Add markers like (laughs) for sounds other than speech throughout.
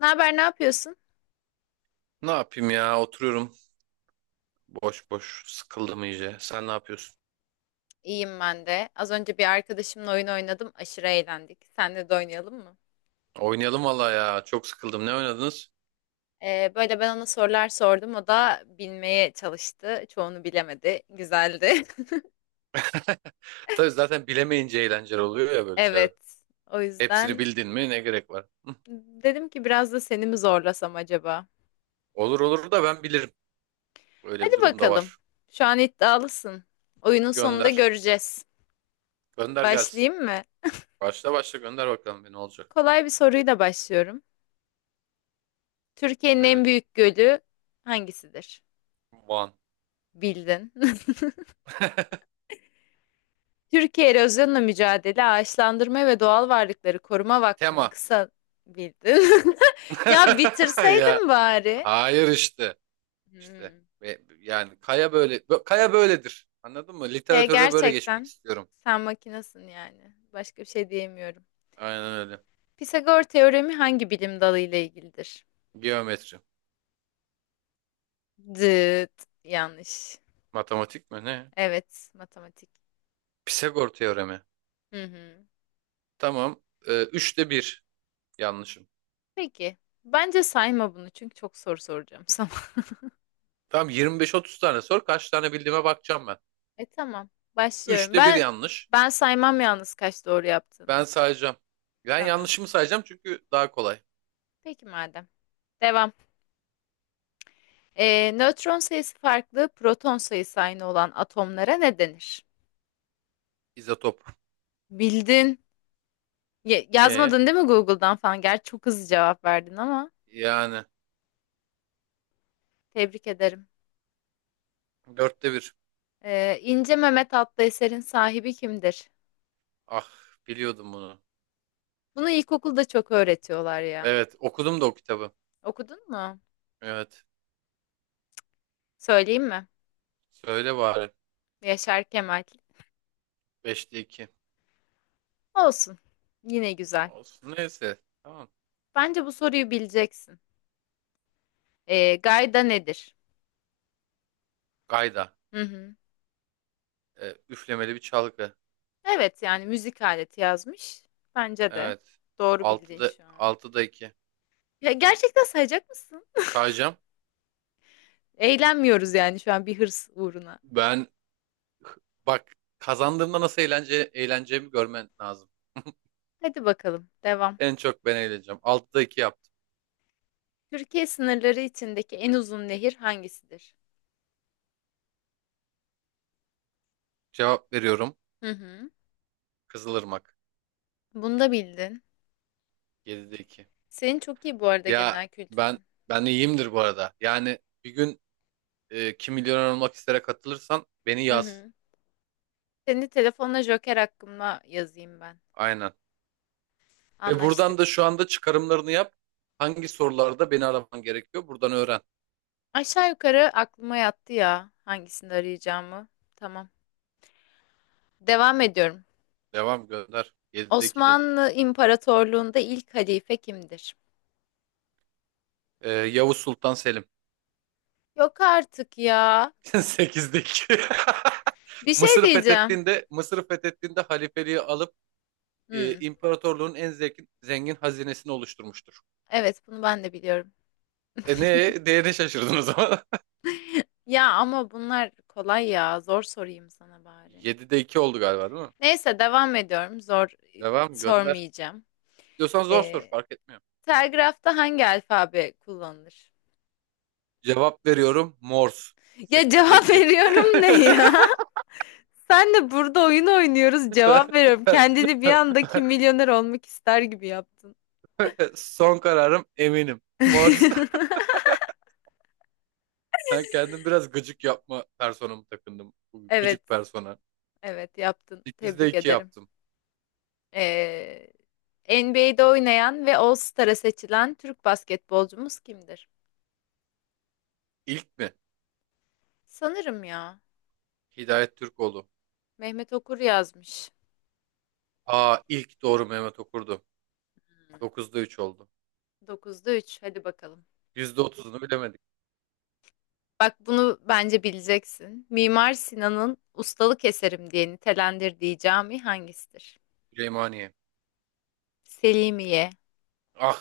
Ne haber, ne yapıyorsun? Ne yapayım ya? Oturuyorum boş boş. Sıkıldım iyice. Sen ne yapıyorsun? İyiyim ben de. Az önce bir arkadaşımla oyun oynadım. Aşırı eğlendik. Senle de oynayalım mı? Oynayalım valla ya. Çok sıkıldım. Ne oynadınız? Böyle ben ona sorular sordum. O da bilmeye çalıştı. Çoğunu bilemedi. Güzeldi. (laughs) (laughs) Tabii zaten bilemeyince eğlenceli oluyor ya böyle şeyler. Evet. O Hepsini yüzden bildin mi ne gerek var? Hı. dedim ki biraz da seni mi zorlasam acaba? Olur olur da ben bilirim. Öyle bir Hadi durum da bakalım. var. Şu an iddialısın. Oyunun sonunda Gönder. göreceğiz. Gönder gelsin. Başlayayım mı? Başla başla gönder bakalım bir olacak. Kolay bir soruyla başlıyorum. Türkiye'nin en Evet. büyük gölü hangisidir? One. Bildin. (laughs) Türkiye Erozyonla Mücadele Ağaçlandırma ve Doğal Varlıkları Koruma Vakfı'nın Tema. kısa bildin. (laughs) Ya (laughs) Ya bitirseydim bari. hayır işte. İşte Hmm. Yani kaya kaya böyledir. Anladın mı? He Literatürde böyle geçmek gerçekten istiyorum. sen makinasın yani. Başka bir şey diyemiyorum. Aynen öyle. Pisagor teoremi hangi bilim dalı ile ilgilidir? Geometri. Dıt. Yanlış. Matematik mi ne? Evet, matematik. Pisagor teoremi. Hı hı. Tamam. Üçte bir yanlışım. Peki. Bence sayma bunu çünkü çok soru soracağım sana. (laughs) Tamam, 25-30 tane sor. Kaç tane bildiğime bakacağım ben. E tamam. Başlıyorum. Üçte bir Ben yanlış. ben saymam yalnız kaç doğru Ben yaptığını. sayacağım. Ben Tamam. yanlışımı sayacağım çünkü daha kolay. Peki madem. Devam. Nötron sayısı farklı, proton sayısı aynı olan atomlara ne denir? İzotop. Bildin. E, Yazmadın değil mi Google'dan falan? Gerçi çok hızlı cevap verdin ama yani tebrik ederim. dörtte bir. İnce Mehmet adlı eserin sahibi kimdir? Ah, biliyordum bunu. Bunu ilkokulda çok öğretiyorlar ya. Evet, okudum da o kitabı. Okudun mu? Evet. Söyleyeyim mi? Söyle bari. Yaşar Kemal. Beşte iki. Olsun. Yine güzel. Olsun. Neyse. Tamam. Bence bu soruyu bileceksin. Gayda nedir? Gayda. Hı hı. Üflemeli bir çalgı. Evet yani müzik aleti yazmış. Bence de. Evet. Doğru bildin şu an. Altıda 2. Ya gerçekten sayacak mısın? Sağacağım. Eğlenmiyoruz yani şu an bir hırs uğruna. Ben bak, kazandığımda nasıl eğleneceğimi görmen lazım. Hadi bakalım devam. En çok ben eğleneceğim. Altıda 2 yaptım. Türkiye sınırları içindeki en uzun nehir hangisidir? Cevap veriyorum. Hı hı. Kızılırmak. Bunu da bildin. 7'de iki. Senin çok iyi bu arada Ya genel ben kültürün. Ben iyiyimdir bu arada. Yani bir gün Kim Milyoner Olmak istere katılırsan beni Hı yaz. hı. Seni telefonla Joker hakkında yazayım ben. Aynen. Ve buradan da Anlaştık. şu anda çıkarımlarını yap. Hangi sorularda beni araman gerekiyor? Buradan öğren. Aşağı yukarı aklıma yattı ya hangisini arayacağımı. Tamam. Devam ediyorum. Devam gönder. 7'de 2 dedik. Osmanlı İmparatorluğu'nda ilk halife kimdir? Yavuz Sultan Selim. Yok artık ya. (laughs) Sekizdeki. (laughs) Bir şey diyeceğim. Mısır'ı fethettiğinde halifeliği alıp Hmm, imparatorluğun en zengin hazinesini oluşturmuştur. evet bunu ben de biliyorum. E, ne değerine şaşırdın o zaman. Ya ama bunlar kolay ya. Zor sorayım sana (laughs) bari. 7'de 2 oldu galiba değil mi? Neyse devam ediyorum. Zor Devam gönder. sormayacağım. Diyorsan zor sor, Ee, fark etmiyor. Telgrafta hangi alfabe kullanılır? Cevap veriyorum, Morse. Ya 8'de cevap (laughs) 2. (laughs) veriyorum ne ya? Sen de burada oyun oynuyoruz cevap veriyorum. Kendini bir anda Kim Milyoner olmak ister gibi yaptın. Son kararım eminim. Morse. (laughs) Ben kendim biraz gıcık yapma personamı takındım. Evet. Gıcık persona. Evet yaptın. 8'de Tebrik 2 ederim. yaptım. Ee, NBA'de oynayan ve All-Star'a seçilen Türk basketbolcumuz kimdir? İlk mi? Sanırım ya. Hidayet Türkoğlu. Mehmet Okur yazmış. Aa, ilk doğru Mehmet Okur'du. Dokuzda 3 oldu. Dokuzda üç. Hadi bakalım. Yüzde otuzunu bilemedik. Bak bunu bence bileceksin. Mimar Sinan'ın ustalık eserim diye nitelendirdiği cami hangisidir? Süleymaniye. Selimiye. Ah,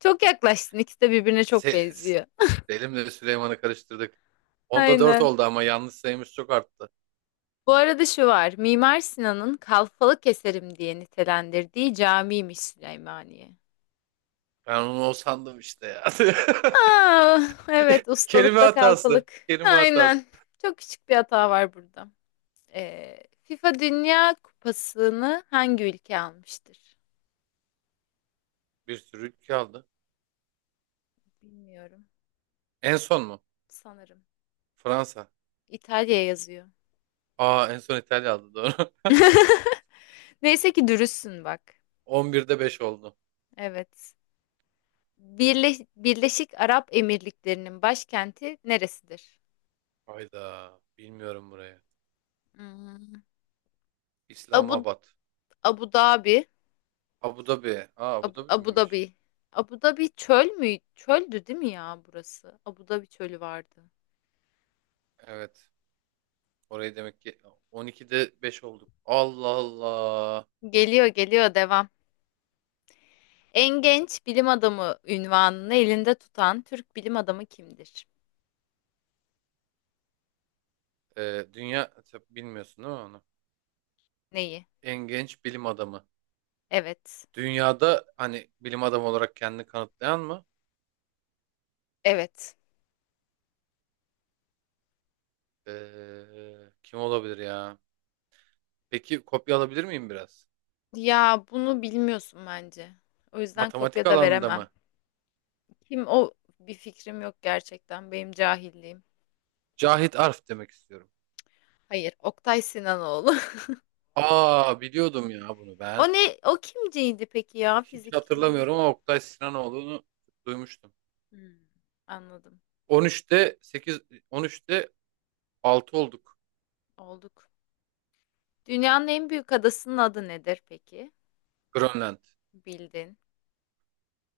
Çok yaklaştın. İkisi de birbirine çok se- s- benziyor. Selim'le Süleyman'ı karıştırdık. Onda 4 Aynen. oldu ama yanlış sayımız çok arttı. Bu arada şu var. Mimar Sinan'ın Kalfalık eserim diye nitelendirdiği camiymiş Süleymaniye. Ben onu o sandım işte ya. Aa, evet (laughs) Kelime ustalıkla hatası. kalfalık. Kelime hatası. Aynen. Çok küçük bir hata var burada. FIFA Dünya Kupası'nı hangi ülke almıştır? Bir sürü ülke aldı. Bilmiyorum. En son mu? Sanırım. Fransa. İtalya yazıyor. Aa, en son İtalya aldı, doğru. (laughs) Neyse ki dürüstsün bak. (laughs) On birde beş oldu. Evet. Birleşik Arap Emirlikleri'nin başkenti neresidir? Hayda. Bilmiyorum buraya. Hmm. Abu İslamabad. Abu Dhabi. Abu Dhabi. Aa, Abu Dhabi Abu miymiş? Dhabi. Abu Dhabi çöl mü? Çöldü değil mi ya burası? Abu Dhabi çölü vardı. Evet. Orayı demek ki, 12'de 5 olduk. Allah Allah. Geliyor geliyor devam. En genç bilim adamı ünvanını elinde tutan Türk bilim adamı kimdir? Dünya, tabii bilmiyorsun değil mi onu? Neyi? En genç bilim adamı. Evet. Dünyada hani bilim adamı olarak kendini kanıtlayan mı? Evet. Kim olabilir ya? Peki kopya alabilir miyim biraz? Ya bunu bilmiyorsun bence. O yüzden Matematik kopya da alanında veremem. mı? Kim o bir fikrim yok gerçekten. Benim cahilliğim. Cahit Arf demek istiyorum. Hayır, Oktay Sinanoğlu. (laughs) Aa, biliyordum ya bunu ben. O ne? O kimciydi peki ya? Hiç Fizik kimya. hatırlamıyorum ama Oktay Sinanoğlu'nu duymuştum. Hmm, anladım. 13'te 8 13'te 6 olduk. Olduk. Dünyanın en büyük adasının adı nedir peki? Grönland. Bildin.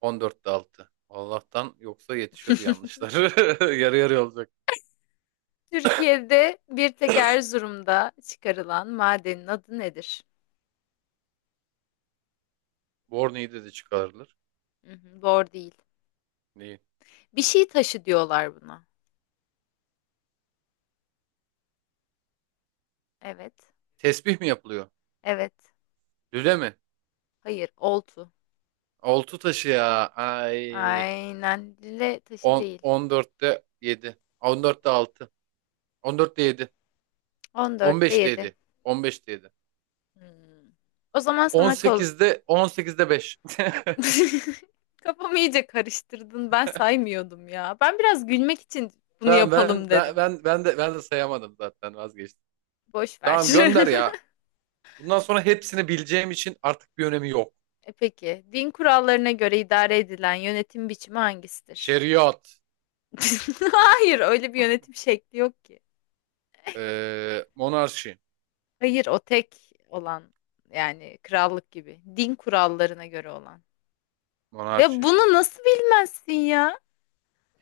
14'te 6. Allah'tan yoksa yetişiyordu (laughs) yanlışlar. (laughs) Yarı yarıya olacak. Türkiye'de bir tek Erzurum'da çıkarılan madenin adı nedir? Borne'yi de çıkarılır. Hı hı, doğru değil. Neyi? Bir şey taşı diyorlar buna. Evet. Tesbih mi yapılıyor? Evet. Lüle mi? Hayır. Oltu. Oltu taşı ya. Ay. Aynen. Lüle taşı 10, değil. 14'te 7. 14'te 6. 7. 14'te 15'te 7. yedi. 15'te 7. O zaman sana kol... 18'de 5. (laughs) (laughs) Kafamı iyice karıştırdın. Ben saymıyordum ya. Ben biraz gülmek için bunu Tamam, yapalım dedim. Ben de sayamadım zaten, vazgeçtim. Boş ver. Tamam, gönder (laughs) ya. Bundan sonra hepsini bileceğim için artık bir önemi yok. E peki, din kurallarına göre idare edilen yönetim biçimi hangisidir? Şeriat, (laughs) Hayır, öyle bir yönetim şekli yok ki. Monarşi. Hayır, o tek olan yani krallık gibi. Din kurallarına göre olan. Ve Monarşi. bunu nasıl bilmezsin ya?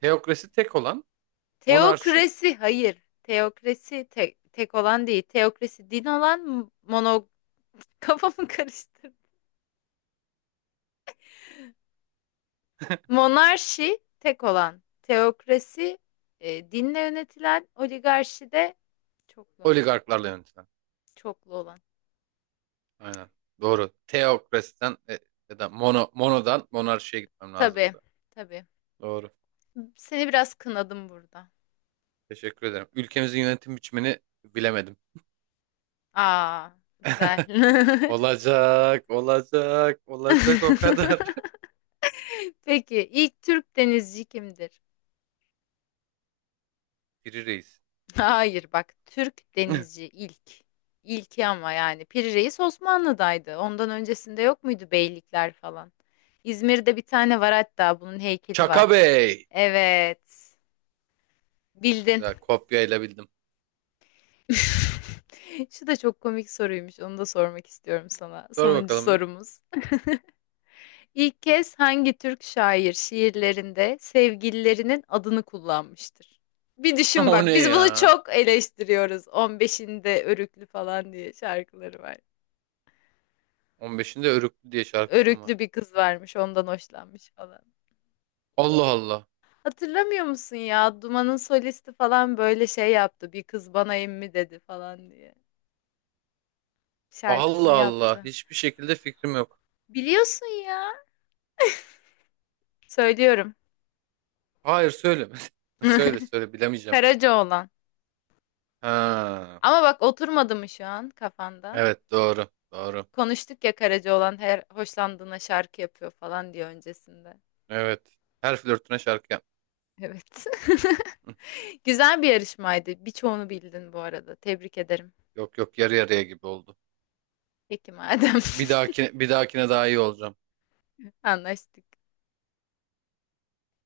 Teokrasi tek olan, monarşi Teokrasi, hayır. Tek olan değil. Teokrasi din olan mono... (laughs) Kafamı karıştırdım. Monarşi tek olan. Teokrasi dinle yönetilen. Oligarşi de çoklu. oligarklarla yönetilen. Çoklu olan. Aynen. Doğru. Teokrasiden ya da monodan monarşiye gitmem Tabii, lazımdı. tabii. Doğru. Seni biraz kınadım burada. Teşekkür ederim. Ülkemizin yönetim biçimini bilemedim. Aa, güzel. (laughs) Olacak, olacak, olacak o kadar. (laughs) Peki ilk Türk denizci kimdir? Biri reis. Hayır bak Türk (laughs) denizci ilk. İlki ama yani Piri Reis Osmanlı'daydı. Ondan öncesinde yok muydu beylikler falan? İzmir'de bir tane var hatta bunun heykeli Çaka var. Bey. Evet. Bildin. Güzel kopyayla bildim. (laughs) Şu da çok komik soruymuş. Onu da sormak istiyorum sana. Sor Sonuncu bakalım bir. sorumuz. İlk kez hangi Türk şair şiirlerinde sevgililerinin adını kullanmıştır? Bir (laughs) düşün O bak, ne biz bunu ya? çok eleştiriyoruz. 15'inde Örüklü falan diye şarkıları var. 15'inde Örüklü diye şarkısım var. Örüklü bir kız varmış, ondan hoşlanmış falan. Allah Allah. Hatırlamıyor musun ya? Duman'ın solisti falan böyle şey yaptı. Bir kız bana emmi dedi falan diye. Allah Şarkısını Allah. yaptı. Hiçbir şekilde fikrim yok. Biliyorsun ya. Söylüyorum. Hayır, söyle. (laughs) Söyle söyle (laughs) bilemeyeceğim. Karacaoğlan. Ha, Ama bak oturmadı mı şu an kafanda? evet doğru. Doğru. Konuştuk ya Karacaoğlan her hoşlandığına şarkı yapıyor falan diye öncesinde. Evet. Her flörtüne şarkı yap. Evet. Hı. (laughs) Güzel bir yarışmaydı. Birçoğunu bildin bu arada. Tebrik ederim. Yok yok, yarı yarıya gibi oldu. Peki madem. Bir dahakine daha iyi olacağım. (laughs) Anlaştık.